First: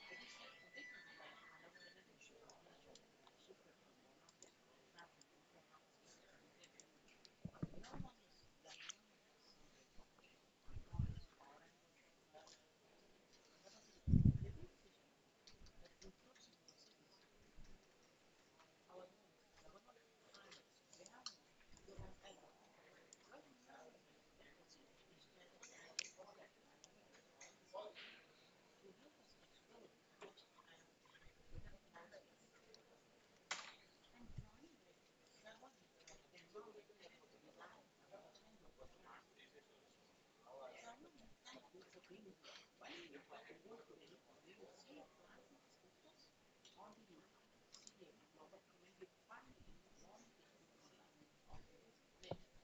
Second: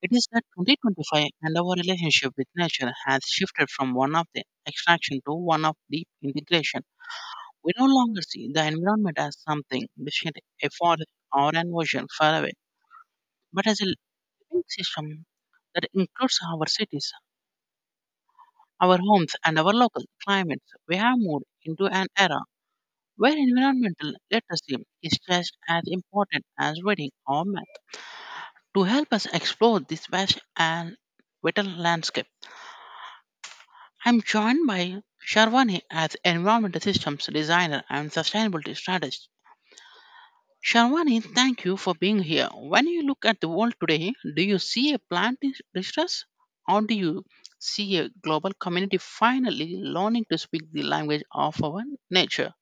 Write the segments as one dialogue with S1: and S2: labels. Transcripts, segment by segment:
S1: It is that 2025, and our relationship with nature has shifted from one of the extraction to one of deep integration. We no longer see the environment as something distinct, a forest or an ocean far away, but as a living system that includes our cities, our homes, and our local climates. We have moved into an era where environmental literacy is just as important as reading or math. To help us explore this vast and vital landscape, I'm joined by Sharwani as environmental systems designer and sustainability strategist. Sharwani, thank you for being here. When you look at the world today, do you see a distress, or do you see a global community finally learning to speak the language of our nature?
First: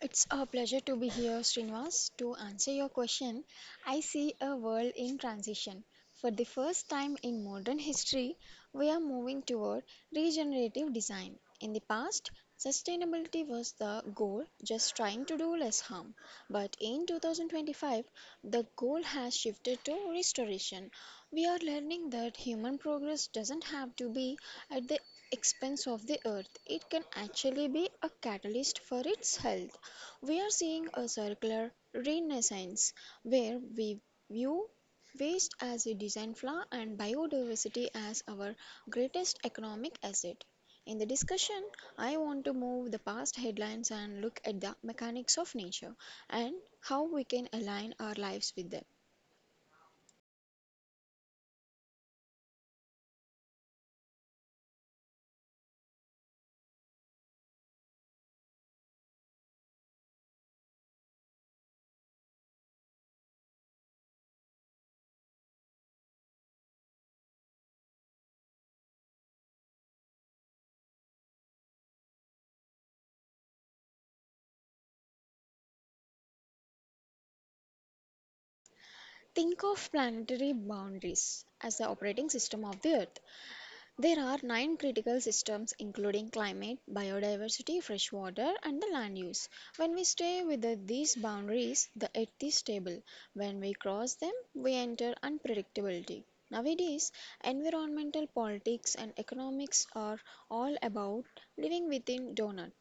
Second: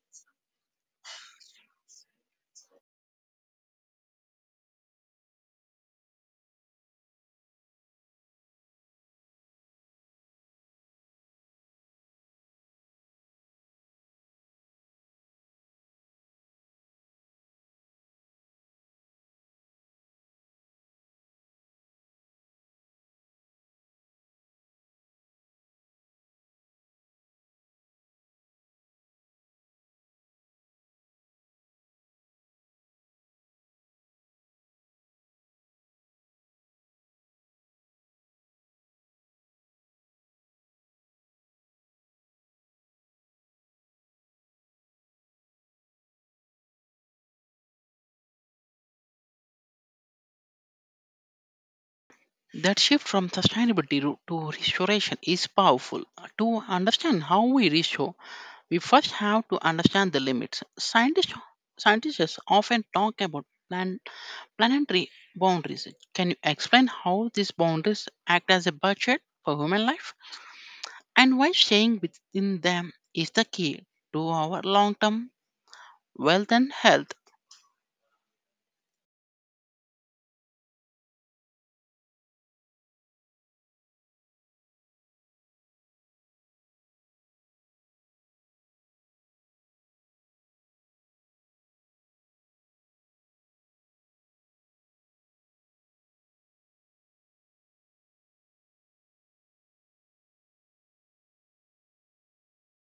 S2: It's a pleasure to be here, Srinivas. To answer your question, I see a world in transition. For the first time in modern history, we are moving toward regenerative design. In the past, sustainability was the goal, just trying to do less harm. But in 2025, the goal has shifted to restoration. We are learning that human progress doesn't have to be at the expense of the earth. It can actually be a catalyst for its health. We are seeing a circular renaissance where we view waste as a design flaw and biodiversity as our greatest economic asset. In the discussion, I want to move the past headlines and look at the mechanics of nature and how we can align our lives with them.
S1: That shift from sustainability to restoration is powerful. To understand how we restore, we first have to understand the limits. Scientists often talk about planetary boundaries. Can you explain how these boundaries act as a budget for human life, and why staying within them is the key to our long term wealth and health?
S2: Think of planetary boundaries as the operating system of the earth. There are nine critical systems, including climate, biodiversity, freshwater, and the land use. When we stay within these boundaries, the earth is stable. When we cross them, we enter unpredictability. Nowadays, environmental politics and economics are all about living within donut.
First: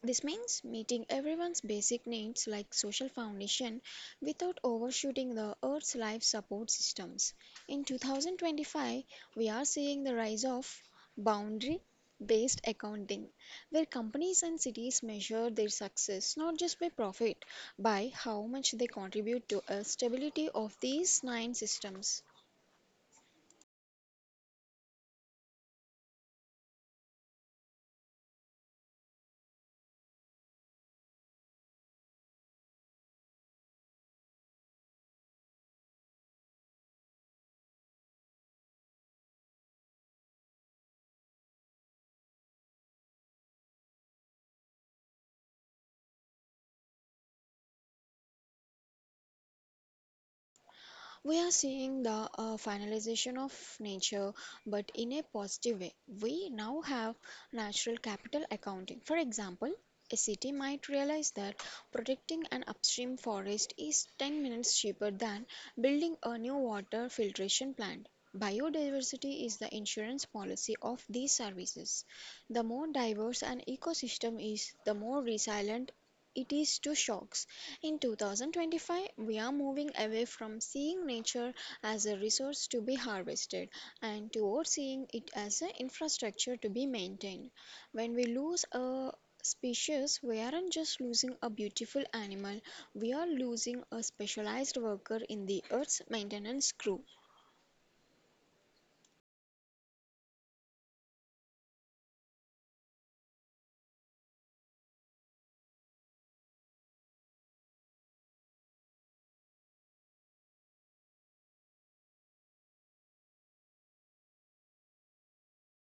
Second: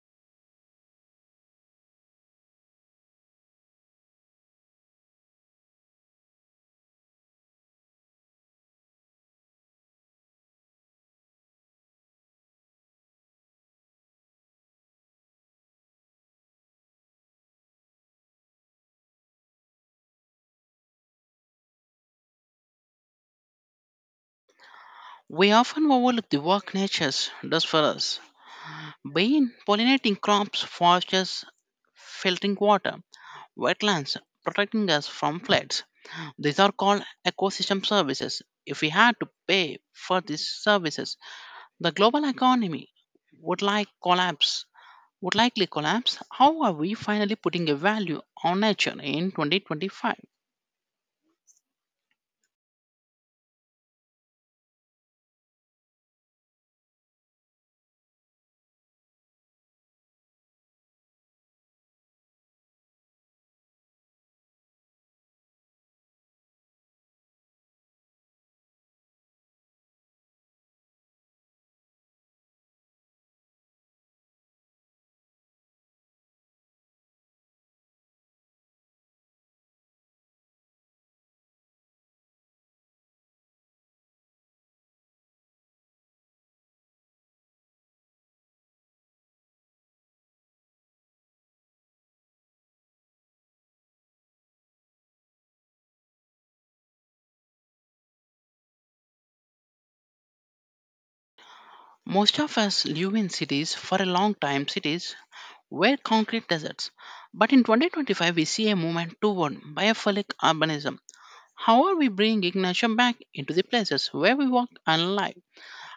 S2: This means meeting everyone's basic needs like social foundation without overshooting the Earth's life support systems. In 2025, we are seeing the rise of boundary based accounting, where companies and cities measure their success not just by profit, by how much they contribute to a stability of these nine systems.
S1: We often overlook the work nature does for us. Being pollinating crops, forests, filtering water, wetlands, protecting us from floods. These are called ecosystem services. If we had to pay for these services, the global economy would like collapse would likely collapse. How are we finally putting a value on nature in 2025?
S2: We are seeing the finalization of nature, but in a positive way. We now have natural capital accounting. For example, a city might realize that protecting an upstream forest is 10 minutes cheaper than building a new water filtration plant. Biodiversity is the insurance policy of these services. The more diverse an ecosystem is, the more resilient it is to shocks. In 2025, we are moving away from seeing nature as a resource to be harvested and toward seeing it as an infrastructure to be maintained. When we lose a species, we aren't just losing a beautiful animal, we are losing a specialized worker in the Earth's maintenance crew.
S1: Most of us live in cities for a long time. Cities were concrete deserts. But in 2025, we see a movement toward biophilic urbanism. How are we bringing nature back into the places where we work and live?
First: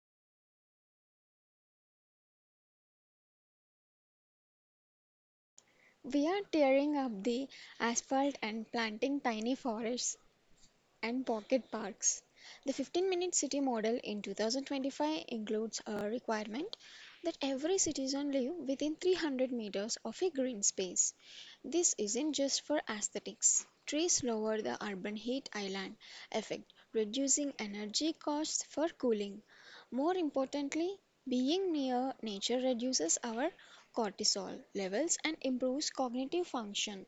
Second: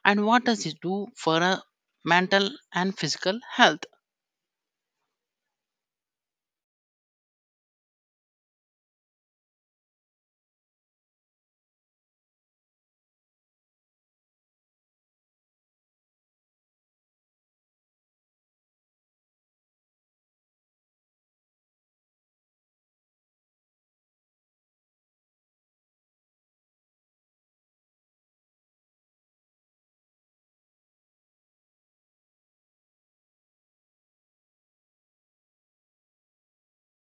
S1: And what does this do for our mental and physical health?
S2: We are tearing up the asphalt and planting tiny forests and pocket parks. The 15-minute city model in 2025 includes a requirement that every citizen live within 300 meters of a green space. This isn't just for aesthetics. Trees lower the urban heat island effect, reducing energy costs for cooling. More importantly, being near nature reduces our cortisol levels and improves cognitive function.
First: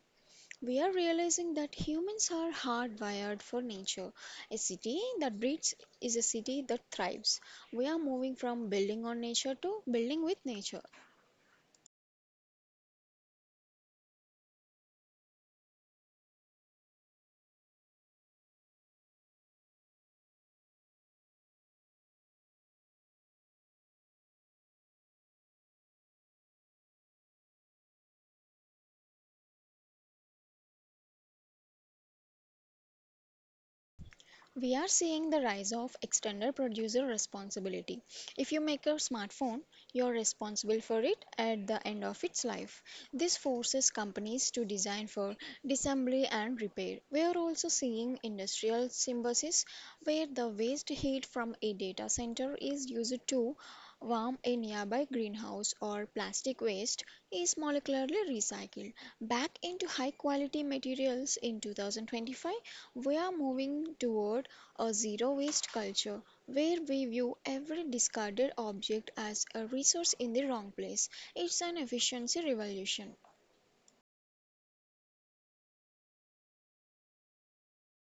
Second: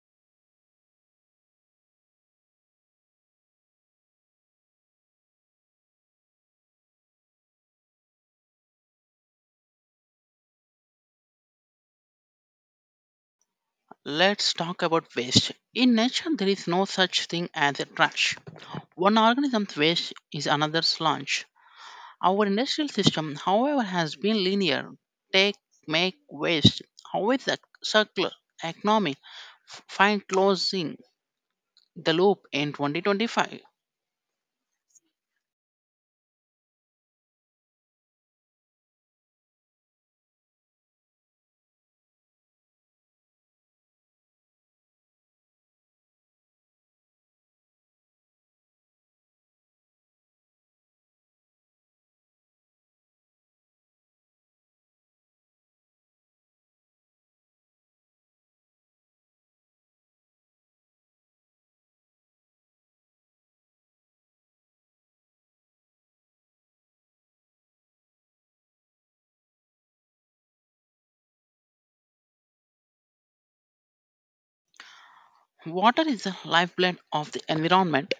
S2: We are realizing that humans are hardwired for nature. A city that breeds is a city that thrives. We are moving from building on nature to building with nature.
S1: Let's talk about waste. In nature, there is no such thing as a trash. One organism's waste is another's lunch. Our industrial system, however, has been linear take, make, waste. However, the circular economy find closing the loop in 2025.
S2: We are seeing the rise of extended producer responsibility. If you make a smartphone, you're responsible for it at the end of its life. This forces companies to design for disassembly and repair. We are also seeing industrial symbiosis where the waste heat from a data center is used to warm a nearby greenhouse, or plastic waste is molecularly recycled back into high quality materials. In 2025, we are moving toward a zero waste culture where we view every discarded object as a resource in the wrong place. It's an efficiency revolution.
S1: Water is the lifeblood of the environment.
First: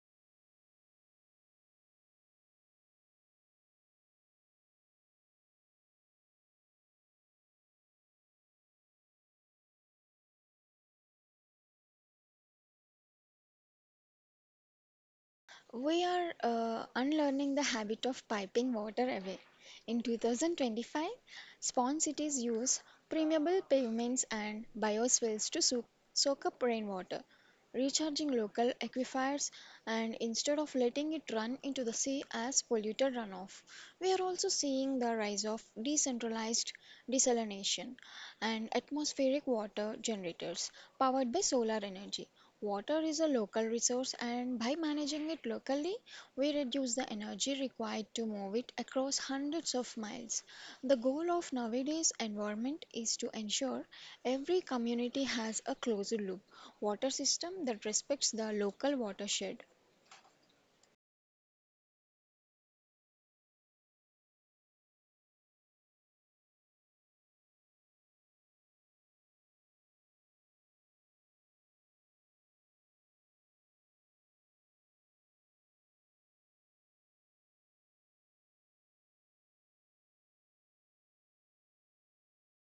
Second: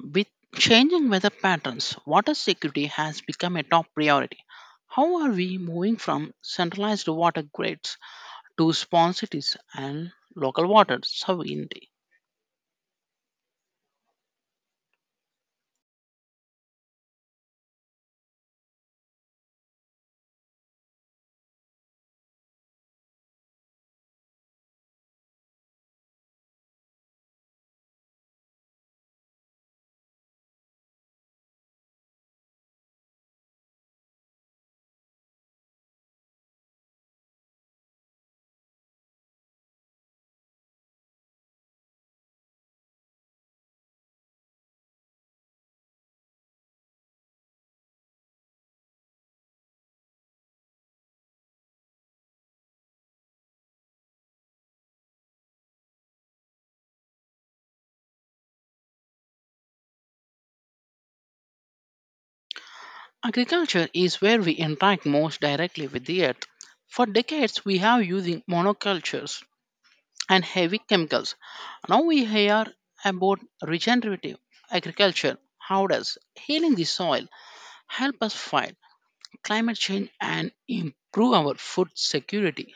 S1: With changing weather patterns, water security has become a top priority. How are we moving from centralized water grids to spawn cities and local water sovereignty?
S2: We are unlearning the habit of piping water away. In 2025, spawn cities use permeable pavements and bioswales to soak up rainwater, recharging local aquifers, and instead of letting it run into the sea as polluted runoff. We are also seeing the rise of decentralized desalination and atmospheric water generators powered by solar energy. Water is a local resource, and by managing it locally we reduce the energy required to move it across hundreds of miles. The goal of nowadays environment is to ensure every community has a closed loop water system that respects the local watershed.
S1: Agriculture is where we interact most directly with the earth. For decades, we have using monocultures and heavy chemicals. Now we hear about regenerative agriculture. How does healing the soil help us fight climate change and improve our food security?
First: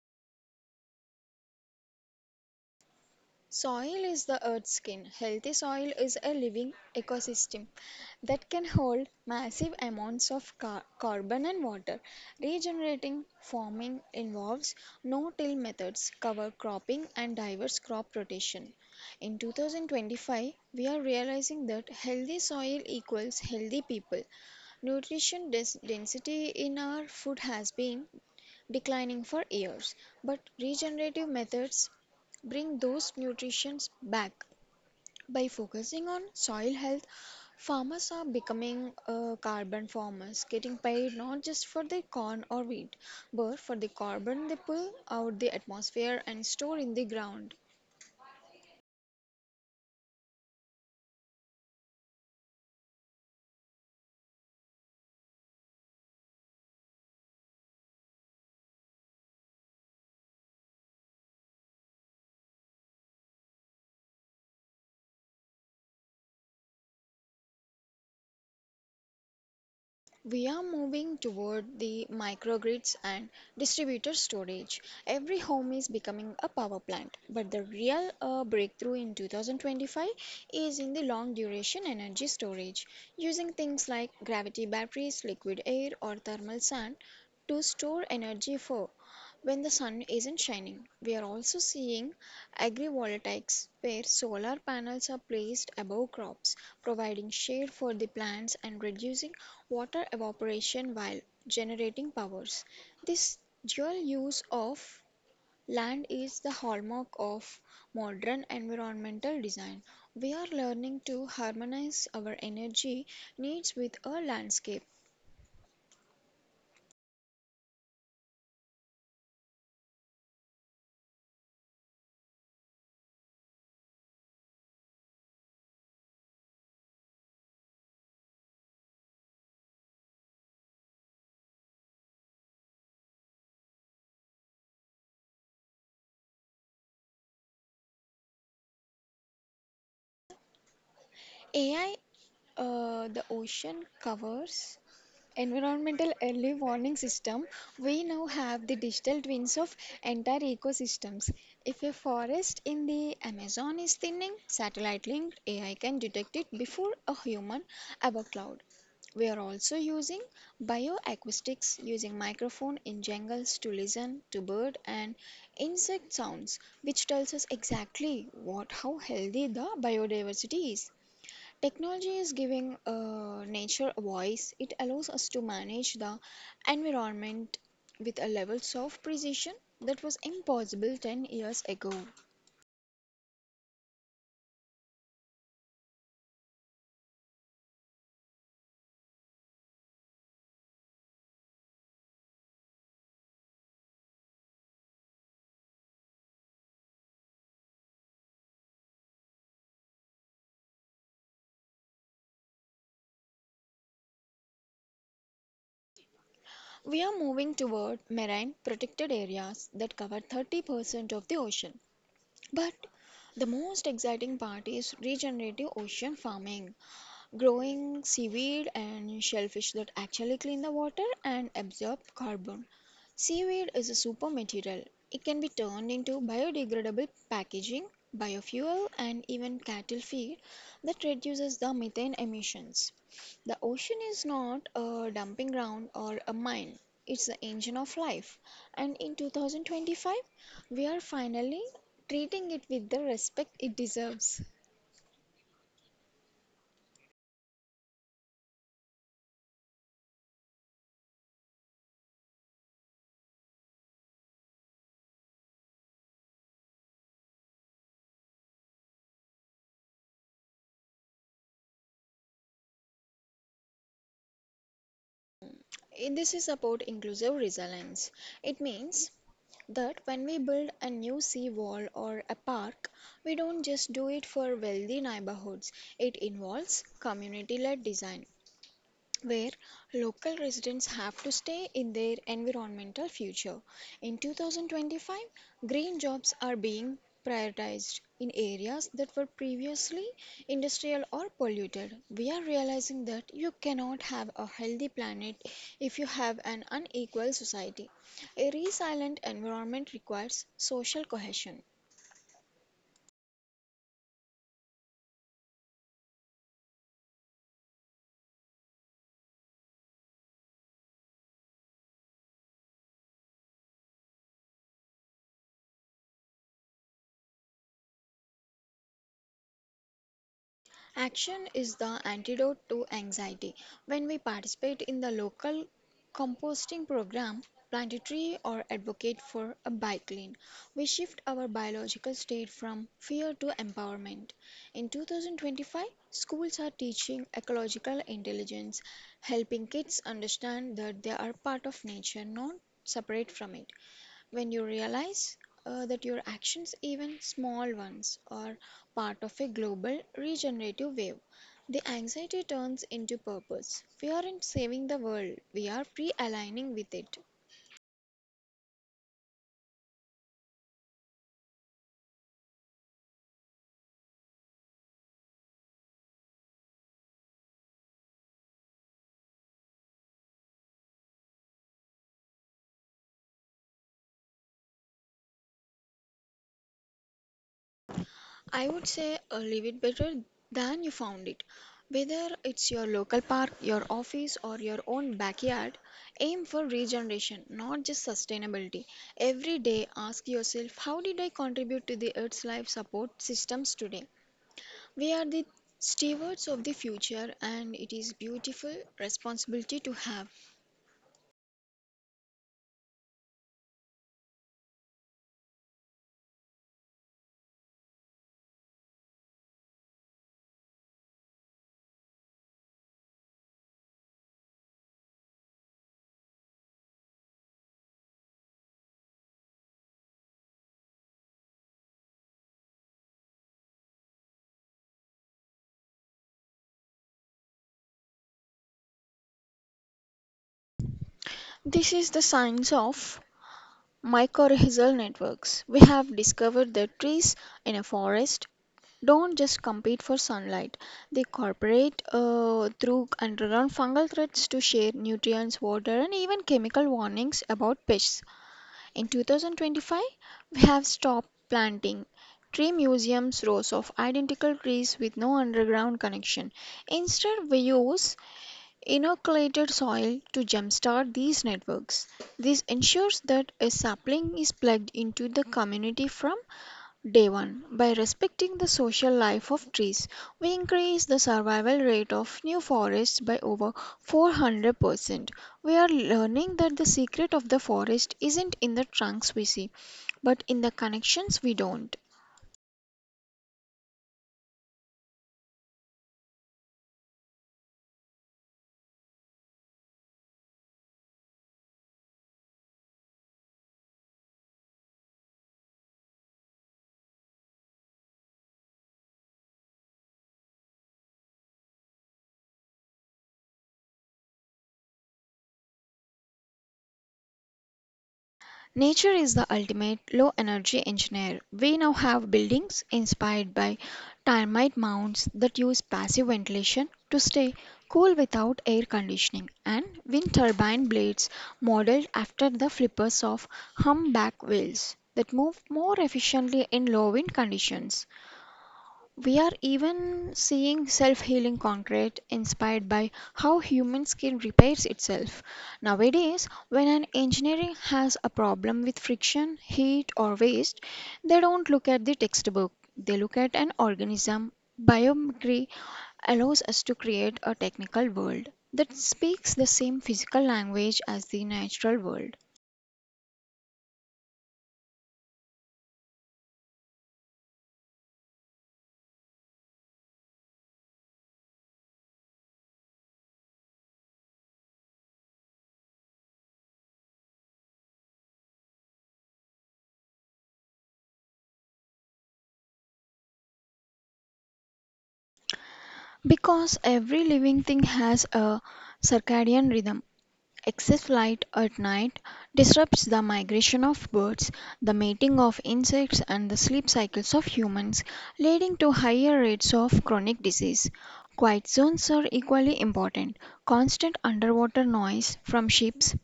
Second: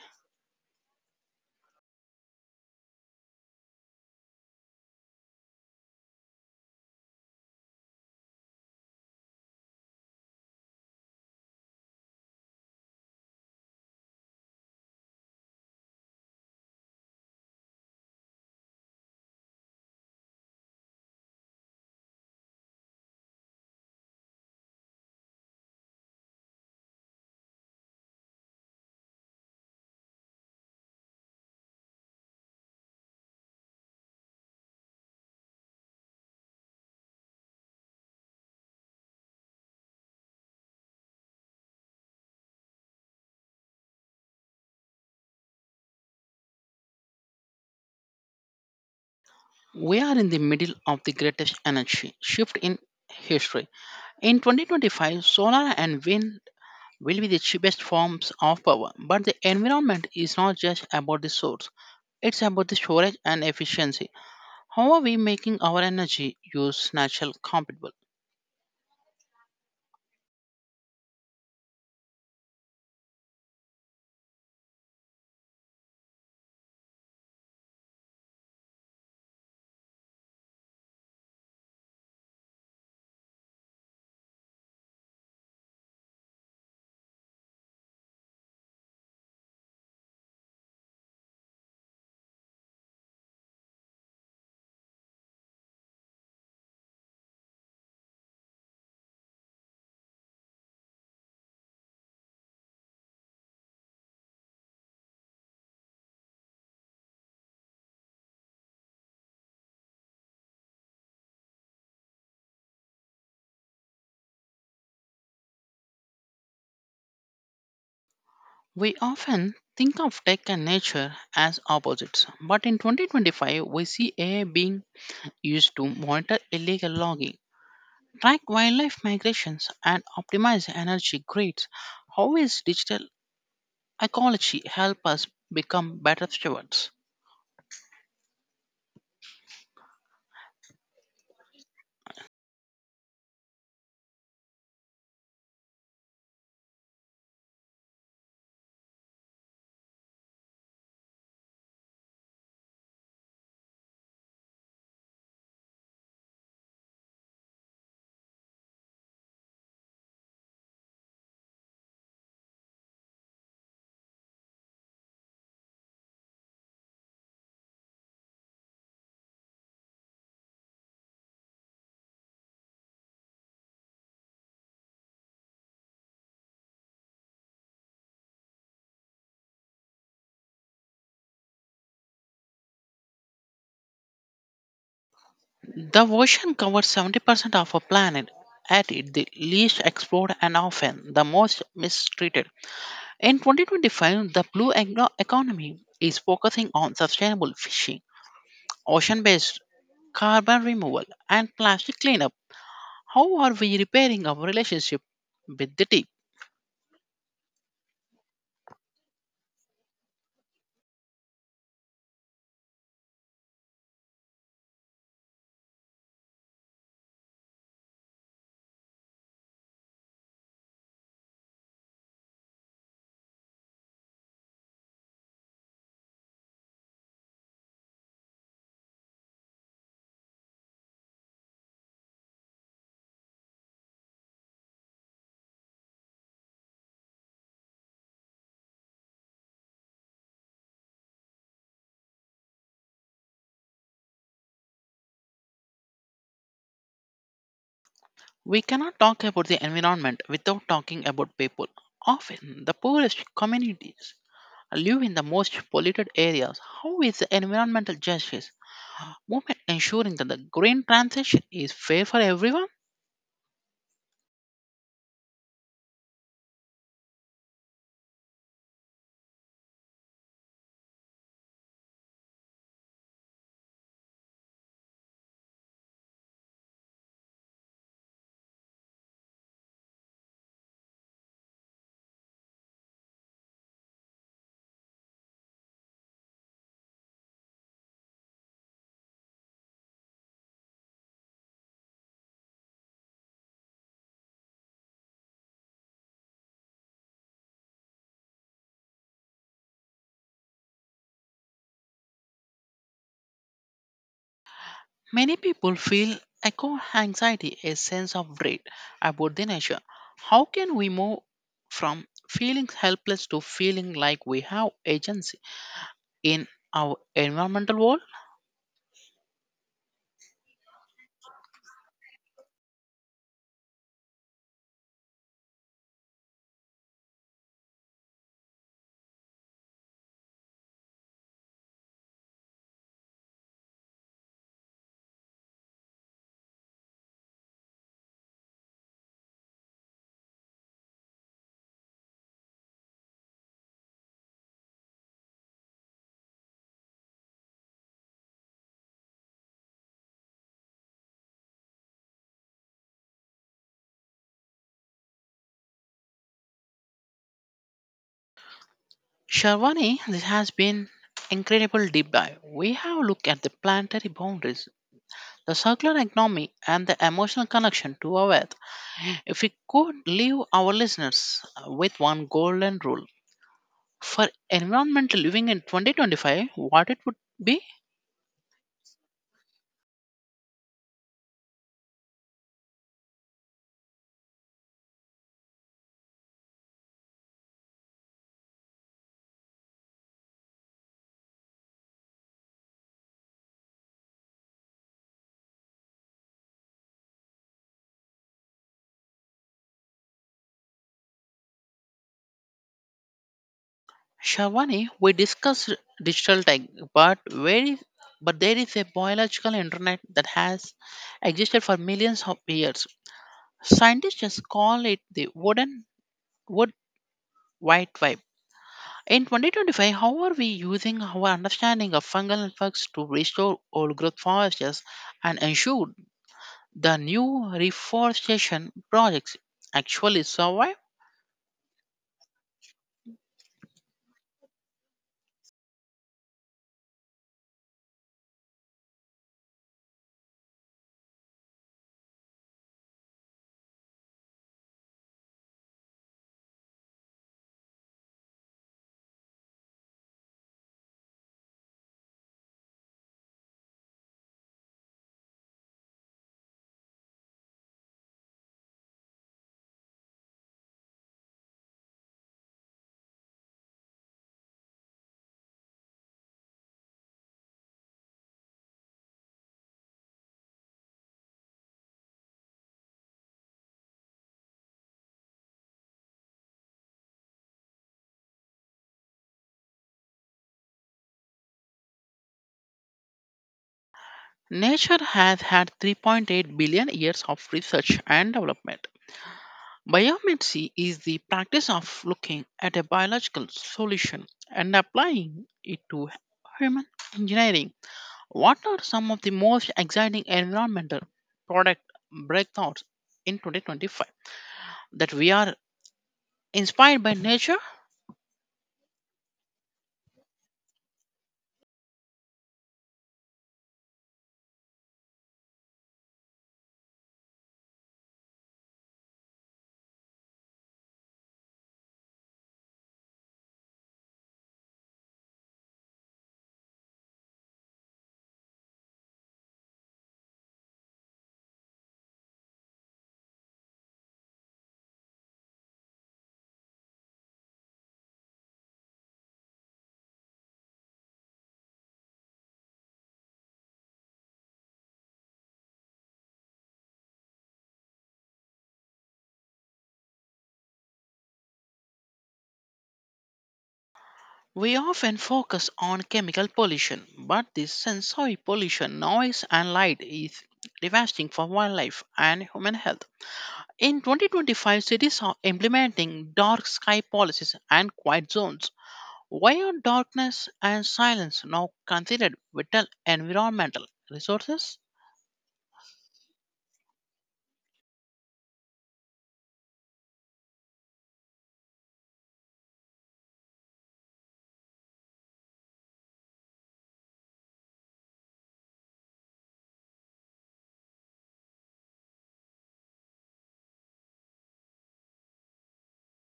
S2: Soil is the earth's skin. Healthy soil is a living ecosystem that can hold massive amounts of carbon and water. Regenerating farming involves no-till methods, cover cropping, and diverse crop rotation. In 2025, we are realizing that healthy soil equals healthy people. Nutrition density in our food has been declining for years, but regenerative methods bring those nutrients back. By focusing on soil health, farmers are becoming carbon farmers, getting paid not just for their corn or wheat, but for the carbon they pull out the atmosphere and store in the ground.
S1: We are in the middle of the greatest energy shift in history. In 2025, solar and wind will be the cheapest forms of power. But the environment is not just about the source, it's about the storage and efficiency. How are we making our energy use natural compatible?
S2: We are moving toward the microgrids and distributed storage. Every home is becoming a power plant, but the real breakthrough in 2025 is in the long duration energy storage, using things like gravity batteries, liquid air, or thermal sand to store energy for when the sun isn't shining. We are also seeing agrivoltaics where solar panels are placed above crops, providing shade for the plants and reducing water evaporation while generating powers. This dual use of land is the hallmark of modern environmental design. We are learning to harmonize our energy needs with a landscape.
S1: We often think of tech and nature as opposites, but in 2025, we see AI being used to monitor illegal logging, track wildlife migrations, and optimize energy grids. How is digital ecology help us become better stewards?
S2: AI, the ocean covers environmental early warning system, we now have the digital twins of entire ecosystems. If a forest in the Amazon is thinning, satellite linked AI can detect it before a human above cloud. We are also using bioacoustics, using microphone in jungles to listen to bird and insect sounds, which tells us exactly what how healthy the biodiversity is. Technology is giving nature a voice. It allows us to manage the environment with a levels of precision that was impossible 10 years ago.
S1: The ocean covers 70% of our planet, at it the least explored and often the most mistreated. In 2025, the blue economy is focusing on sustainable fishing, ocean based carbon removal, and plastic cleanup. How are we repairing our relationship with the deep?
S2: We are moving toward marine protected areas that cover 30% of the ocean. But the most exciting part is regenerative ocean farming, growing seaweed and shellfish that actually clean the water and absorb carbon. Seaweed is a super material. It can be turned into biodegradable packaging, biofuel, and even cattle feed that reduces the methane emissions. The ocean is not a dumping ground or a mine, it's the engine of life. And in 2025, we are finally treating it with the respect it deserves.
S1: We cannot talk about the environment without talking about people. Often, the poorest communities live in the most polluted areas. How is the environmental justice movement ensuring that the green transition is fair for everyone?
S2: And this is about inclusive resilience. It means that when we build a new sea wall or a park, we don't just do it for wealthy neighborhoods. It involves community led design where local residents have to stay in their environmental future. In 2025, green jobs are being prioritized in areas that were previously industrial or polluted. We are realizing that you cannot have a healthy planet if you have an unequal society. A resilient environment requires social cohesion.
S1: Many people feel eco anxiety, a sense of dread about the nature. How can we move from feeling helpless to feeling like we have agency in our environmental world?
S2: Action is the antidote to anxiety. When we participate in the local composting program, plant a tree, or advocate for a bike lane, we shift our biological state from fear to empowerment. In 2025, schools are teaching ecological intelligence, helping kids understand that they are part of nature, not separate from it. When you realize that your actions, even small ones, are part of a global regenerative wave, the anxiety turns into purpose. We aren't saving the world, we are pre aligning with it.
S1: Sharwani, this has been incredible deep dive. We have looked at the planetary boundaries, the circular economy, and the emotional connection to our earth. If we could leave our listeners with one golden rule for environmental living in 2025, what it would be?
S2: I would say, leave it better than you found it. Whether it's your local park, your office, or your own backyard, aim for regeneration, not just sustainability. Every day, ask yourself, how did I contribute to the Earth's life support systems today? We are the stewards of the future, and it is beautiful responsibility to have.
S1: Shavani, we discussed digital tech, but where is, but there is a biological internet that has existed for millions of years. Scientists just call it the wood white vibe. In 2025, how are we using our understanding of fungal networks to restore old growth forests and ensure the new reforestation projects actually survive?
S2: This is the science of mycorrhizal networks. We have discovered that trees in a forest don't just compete for sunlight. They cooperate through underground fungal threads to share nutrients, water, and even chemical warnings about pests. In 2025, we have stopped planting tree museums, rows of identical trees with no underground connection. Instead, we use inoculated soil to jumpstart these networks. This ensures that a sapling is plugged into the community from Day 1. By respecting the social life of trees, we increase the survival rate of new forests by over 400%. We are learning that the secret of the forest isn't in the trunks we see, but in the connections we don't.
S1: Nature has had 3.8 billion years of research and development. Biomancy is the practice of looking at a biological solution and applying it to human engineering. What are some of the most exciting environmental product breakthroughs in 2025 that we are inspired by nature?
S2: Nature is the ultimate low energy engineer. We now have buildings inspired by termite mounds that use passive ventilation to stay cool without air conditioning, and wind turbine blades modeled after the flippers of humpback whales that move more efficiently in low wind conditions. We are even seeing self healing concrete inspired by how human skin repairs itself. Nowadays, when an engineering has a problem with friction, heat, or waste, they don't look at the textbook. They look at an organism. Biomimicry allows us to create a technical world that speaks the same physical language as the natural world.
S1: We often focus on chemical pollution, but this sensory pollution, noise and light is devastating for wildlife and human health. In 2025, cities are implementing dark sky policies and quiet zones. Why are darkness and silence now considered vital environmental resources?
S2: Because every living thing has a circadian rhythm, excess light at night disrupts the migration of birds, the mating of insects, and the sleep cycles of humans, leading to higher rates of chronic disease. Quiet zones are equally important. Constant underwater noise from ships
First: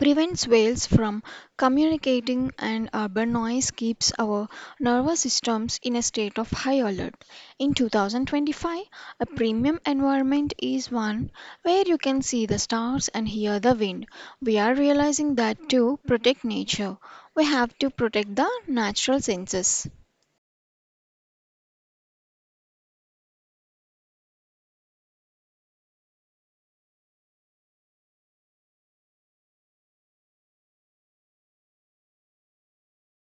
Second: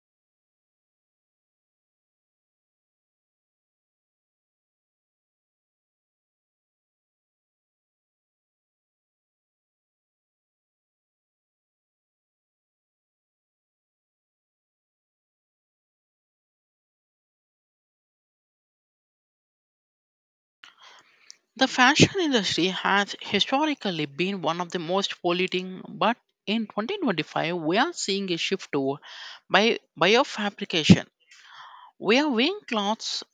S2: prevents whales from communicating, and urban noise keeps our nervous systems in a state of high alert. In 2025, a premium environment is one where you can see the stars and hear the wind. We are realizing that to protect nature, we have to protect the natural senses.
S1: The fashion industry has historically been one of the most polluting, but in 2025, we are seeing a shift to biofabrication. We are wearing clothes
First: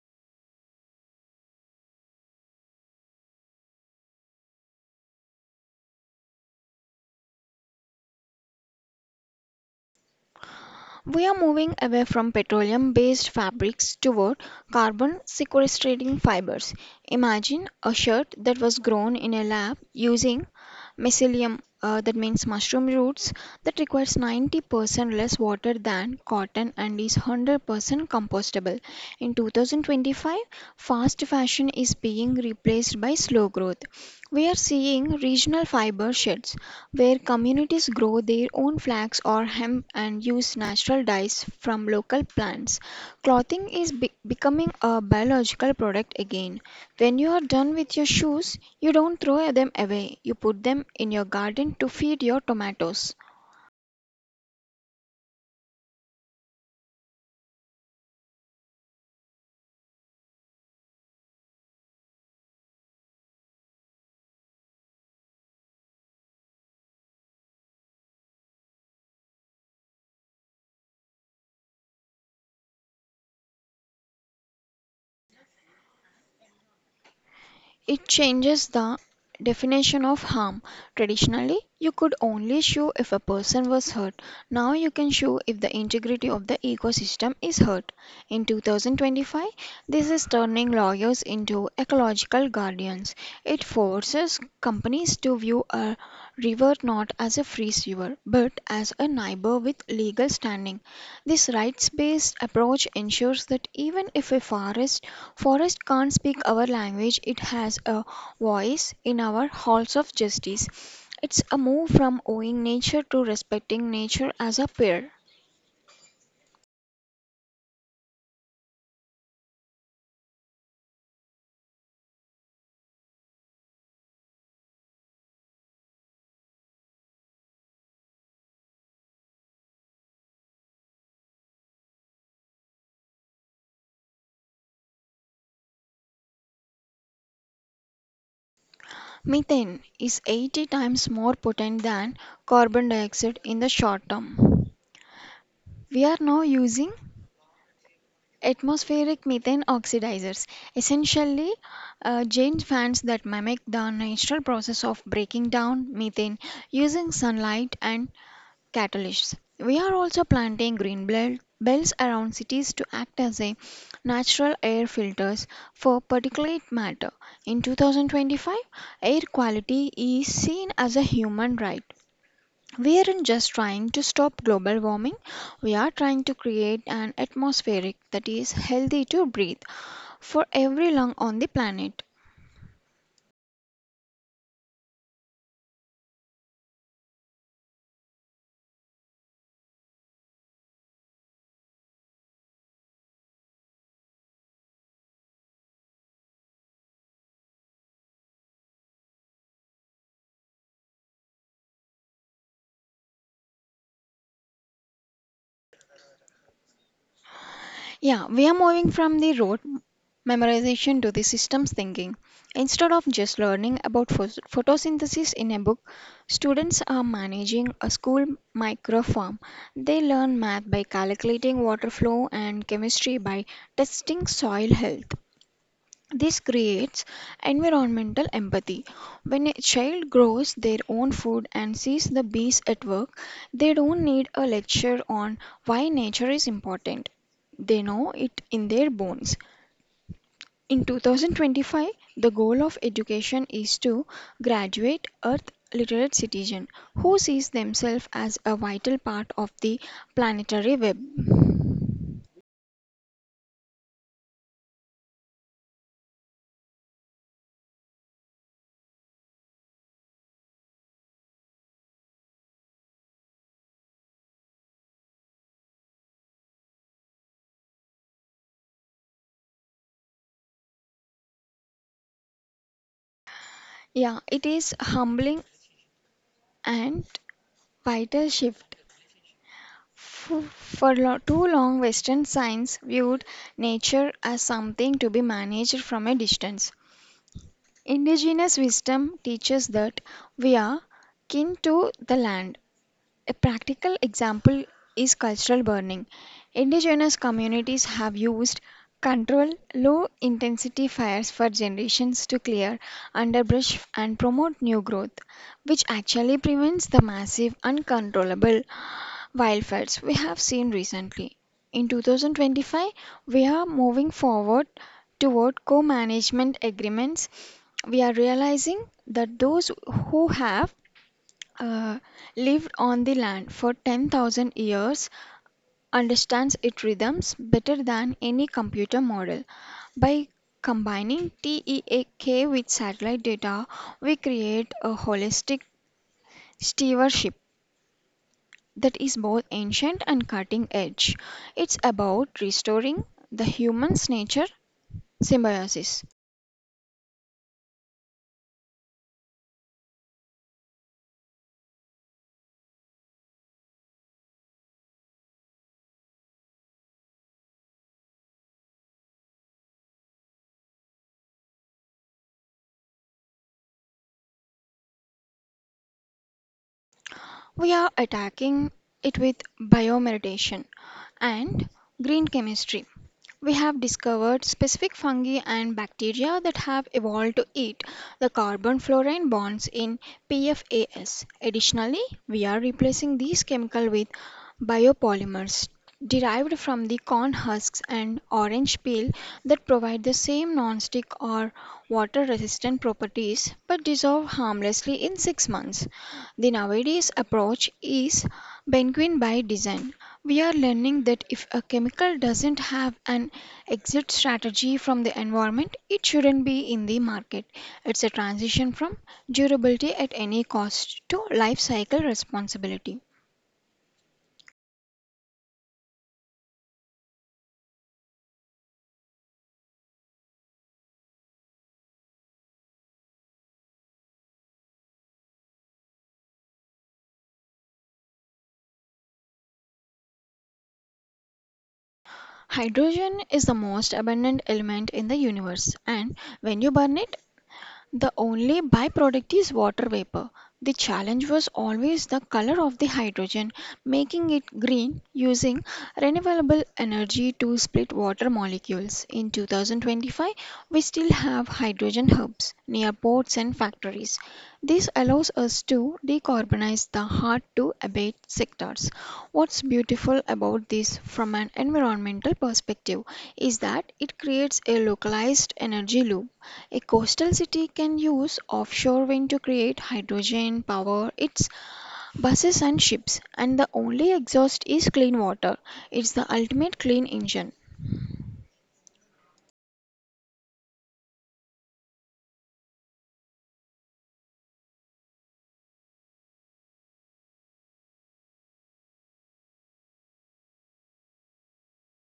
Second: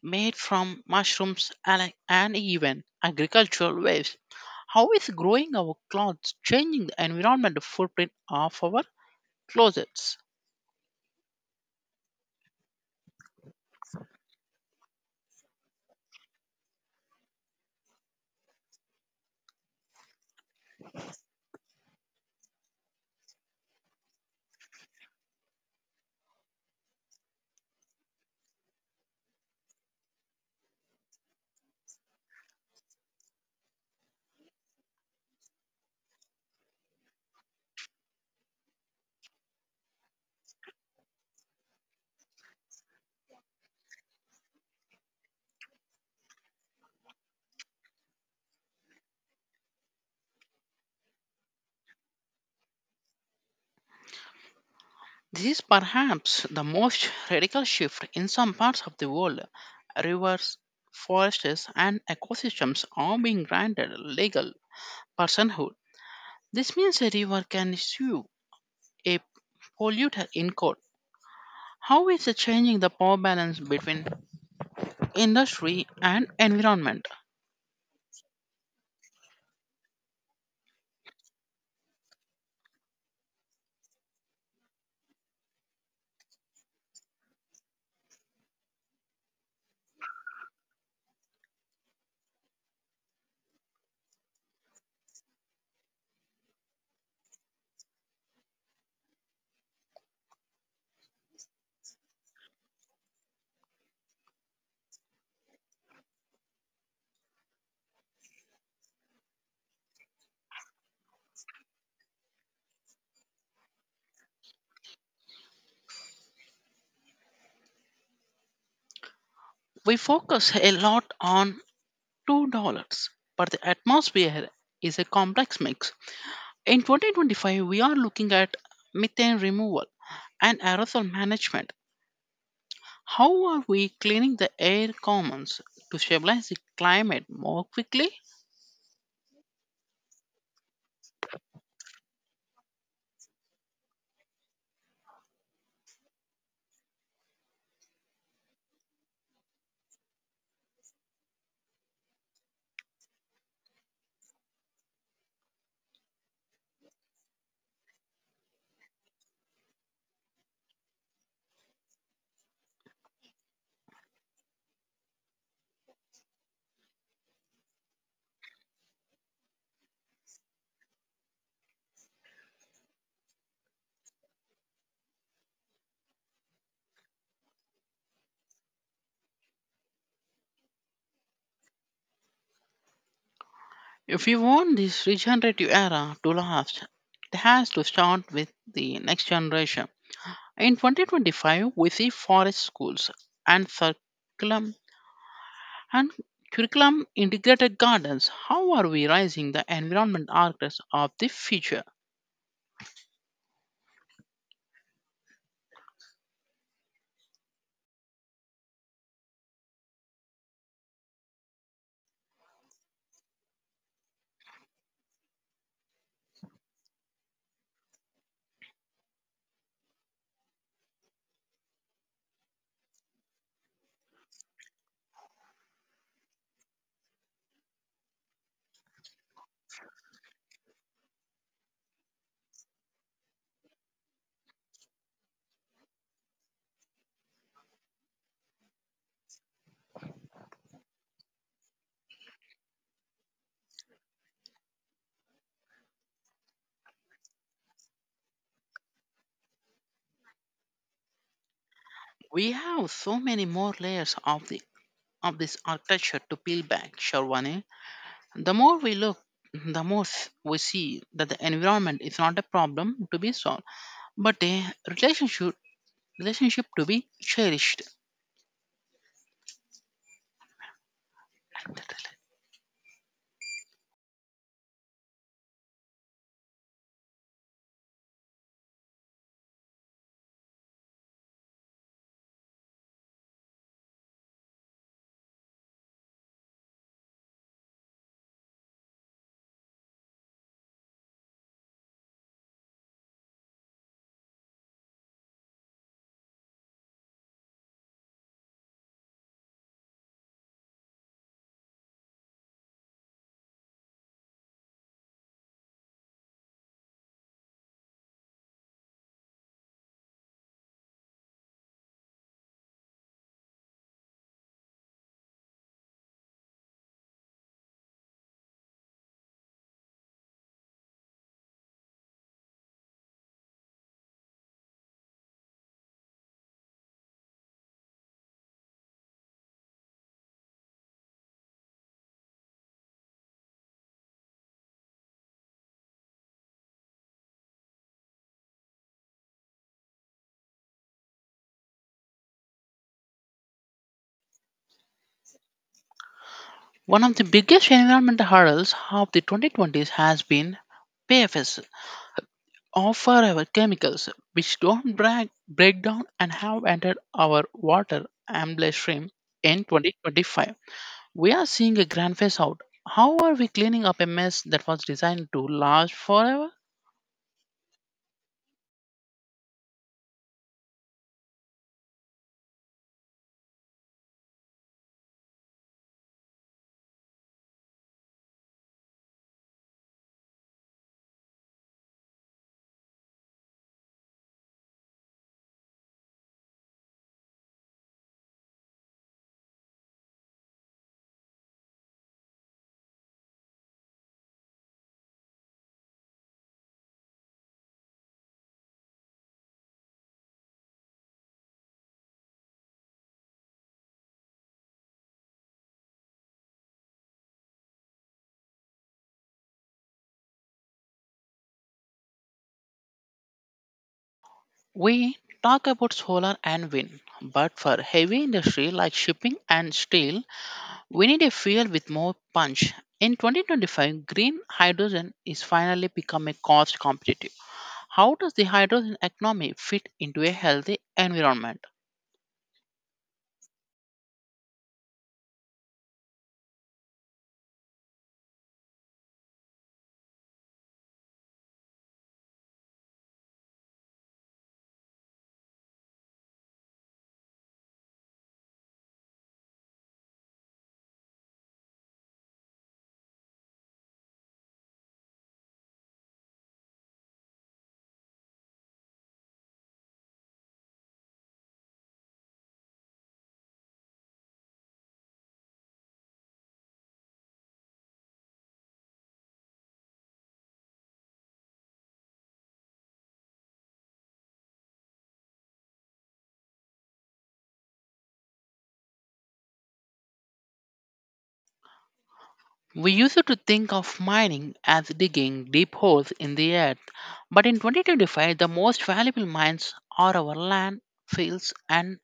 S1: made from mushrooms and even agricultural waste. How is growing our clothes changing the environmental footprint of our closets?
S2: We are moving away from petroleum based fabrics toward carbon sequestrating fibers. Imagine a shirt that was grown in a lab using mycelium, that means mushroom roots, that requires 90% less water than cotton and is 100% compostable. In 2025, fast fashion is being replaced by slow growth. We are seeing regional fiber sheds where communities grow their own flax or hemp and use natural dyes from local plants. Clothing is becoming a biological product again. When you are done with your shoes, you don't throw them away, you put them in your garden to feed your tomatoes.
S1: This is perhaps the most radical shift in some parts of the world. Rivers, forests, and ecosystems are being granted legal personhood. This means a river can sue a polluter in court. How is it changing the power balance between industry and environment?
S2: It changes the definition of harm. Traditionally, you could only sue if a person was hurt. Now you can sue if the integrity of the ecosystem is hurt. In 2025, this is turning lawyers into ecological guardians. It forces companies to view a river not as a free sewer, but as a neighbor with legal standing. This rights based approach ensures that even if a Forest can't speak our language, it has a voice in our halls of justice. It's a move from owing nature to respecting nature as a peer.
S1: We focus a lot on $2, but the atmosphere is a complex mix. In 2025, we are looking at methane removal and aerosol management. How are we cleaning the air commons to stabilize the climate more quickly?
S2: Methane is 80 times more potent than carbon dioxide in the short term. We are now using atmospheric methane oxidizers, essentially giant fans that mimic the natural process of breaking down methane using sunlight and catalysts. We are also planting green belts around cities to act as a natural air filters for particulate matter. In 2025, air quality is seen as a human right. We aren't just trying to stop global warming, we are trying to create an atmospheric that is healthy to breathe for every lung on the planet.
S1: If we want this regenerative era to last, it has to start with the next generation. In 2025, we see forest schools and circular and curriculum integrated gardens. How are we raising the environment architects of the future?
S2: Yeah, we are moving from the road memorization to the systems thinking. Instead of just learning about photosynthesis in a book, students are managing a school microfarm. They learn math by calculating water flow and chemistry by testing soil health. This creates environmental empathy. When a child grows their own food and sees the bees at work, they don't need a lecture on why nature is important. They know it in their bones. In 2025, the goal of education is to graduate Earth literate citizen who sees themselves as a vital part of the planetary web.
S1: We have so many more layers of the of this architecture to peel back, Sharwani. The more we look, the we see that the environment is not a problem to be solved, but a relationship relationship to be cherished.
S2: Yeah, it is humbling and vital shift. Too long, Western science viewed nature as something to be managed from a distance. Indigenous wisdom teaches that we are kin to the land. A practical example is cultural burning. Indigenous communities have used controlled low intensity fires for generations to clear underbrush and promote new growth, which actually prevents the massive uncontrollable wildfires we have seen recently. In 2025, we are moving forward toward co management agreements. We are realizing that those who have uh, lived on the land for 10,000 years, understands its rhythms better than any computer model. By combining TEAK with satellite data, we create a holistic stewardship that is both ancient and cutting edge. It's about restoring the human's nature symbiosis.
S1: One of the biggest environmental hurdles of the 2020s has been PFS offer our chemicals which don't break down and have entered our water amble stream in 2025. We are seeing a grand phase out. How are we cleaning up a mess that was designed to last forever?
S2: We are attacking it with biomeditation and green chemistry. We have discovered specific fungi and bacteria that have evolved to eat the carbon fluorine bonds in PFAS. Additionally, we are replacing these chemicals with biopolymers derived from the corn husks and orange peel that provide the same nonstick or water resistant properties but dissolve harmlessly in 6 months. The nowadays approach is benquin by design. We are learning that if a chemical doesn't have an exit strategy from the environment, it shouldn't be in the market. It's a transition from durability at any cost to life cycle responsibility.
S1: We talk about solar and wind, but for heavy industry like shipping and steel, we need a fuel with more punch. In 2025, green hydrogen is finally become a cost competitive. How does the hydrogen economy fit into a healthy environment?
S2: Hydrogen is the most abundant element in the universe, and when you burn it, the only byproduct is water vapor. The challenge was always the color of the hydrogen, making it green using renewable energy to split water molecules. In 2025, we still have hydrogen hubs near ports and factories. This allows us to decarbonize the hard to abate sectors. What's beautiful about this from an environmental perspective is that it creates a localized energy loop. A coastal city can use offshore wind to create hydrogen, power its buses and ships, and the only exhaust is clean water. It's the ultimate clean engine.
S1: We used to think of mining as digging deep holes in the earth, but in 2025, the most valuable mines are our land, fields, and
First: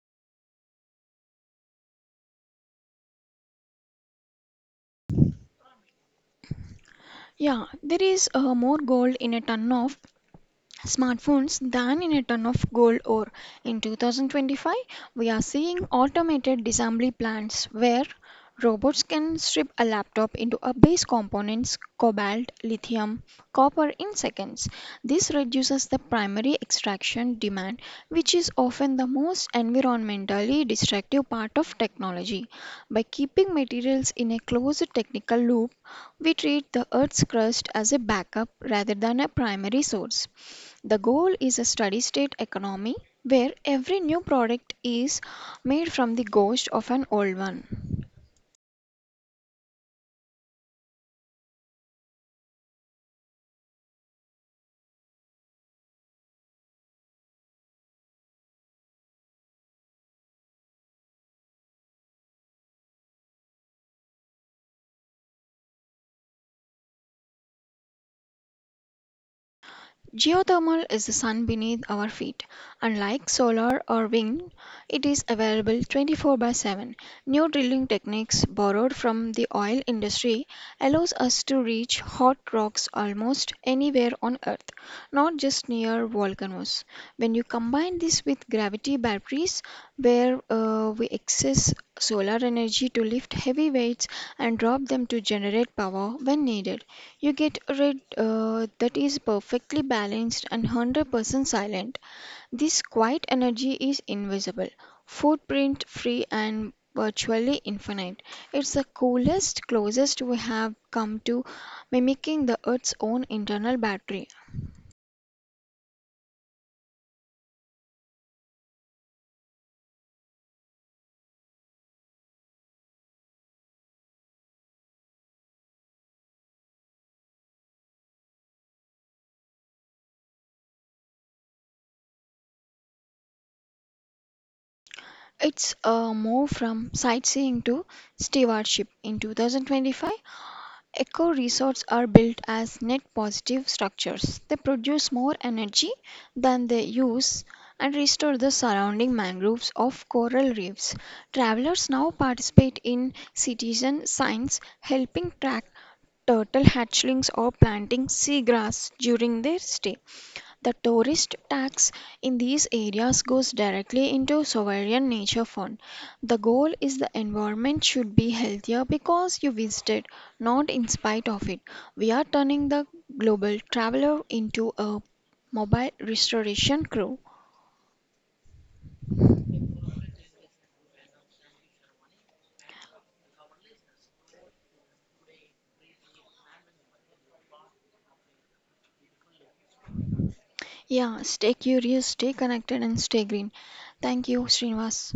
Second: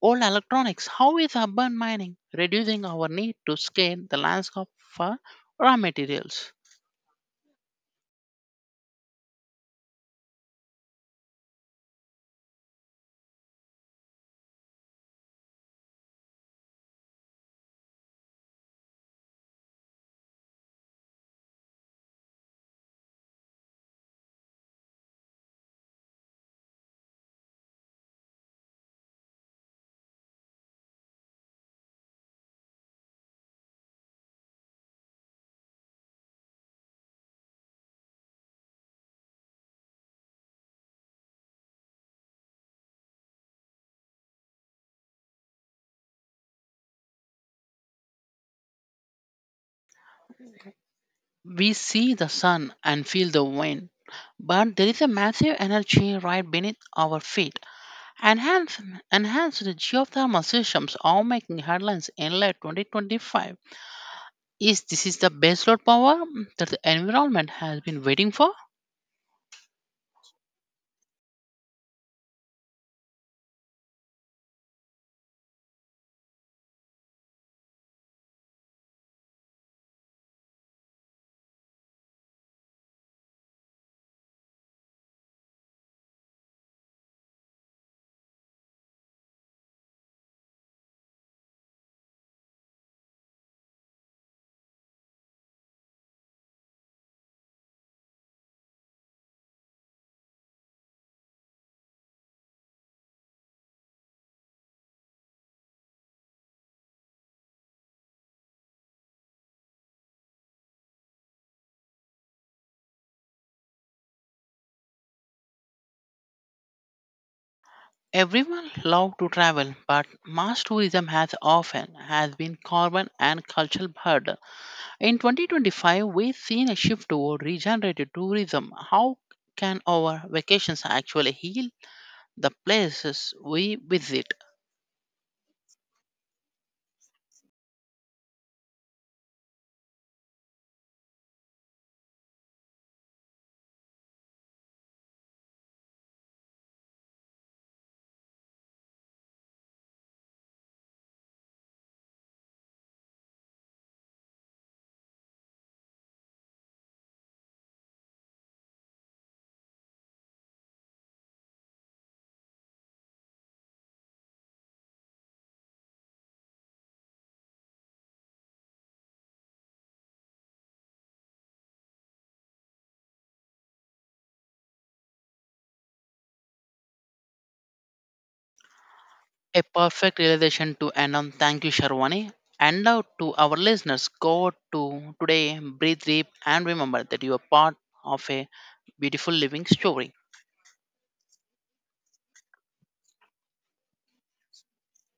S1: old electronics. How is urban mining reducing our need to scale the landscape for raw materials?
S2: Yeah, there is more gold in a ton of smartphones than in a ton of gold ore. In 2025, we are seeing automated disassembly plants where robots can strip a laptop into a base components cobalt, lithium, copper in seconds. This reduces the primary extraction demand, which is often the most environmentally destructive part of technology. By keeping materials in a closed technical loop, we treat the Earth's crust as a backup rather than a primary source. The goal is a steady state economy where every new product is made from the ghost of an old one.
S1: We see the sun and feel the wind, but there is a massive energy right beneath our feet. Enhanced, enhanced geothermal systems are making headlines in late 2025. Is this is the baseload power that the environment has been waiting for?
S2: Geothermal is the sun beneath our feet. Unlike solar or wind, it is available 24 by 7. New drilling techniques borrowed from the oil industry allows us to reach hot rocks almost anywhere on earth, not just near volcanoes. When you combine this with gravity batteries where we access solar energy to lift heavy weights and drop them to generate power when needed, you get rid that is perfectly balanced and 100% silent. This quiet energy is invisible, footprint free, and virtually infinite. It's the coolest, closest we have come to mimicking the Earth's own internal battery.
S1: Everyone love to travel, but mass tourism has often has been carbon and cultural burden. In 2025, we've seen a shift toward regenerative tourism. How can our vacations actually heal the places we visit?
S2: It's a move from sightseeing to stewardship in 2025. Eco resorts are built as net positive structures. They produce more energy than they use and restore the surrounding mangroves of coral reefs. Travelers now participate in citizen science, helping track turtle hatchlings or planting seagrass during their stay. The tourist tax in these areas goes directly into sovereign nature fund. The goal is the environment should be healthier because you visited, not in spite of it. We are turning the global traveler into a mobile restoration crew.
S1: A perfect realization to end on. Thank you, Sharwani. And out to our listeners, go to today, breathe deep, and remember that you are part of a beautiful living story.
S2: Yeah, stay curious, stay connected and stay green. Thank you, Srinivas.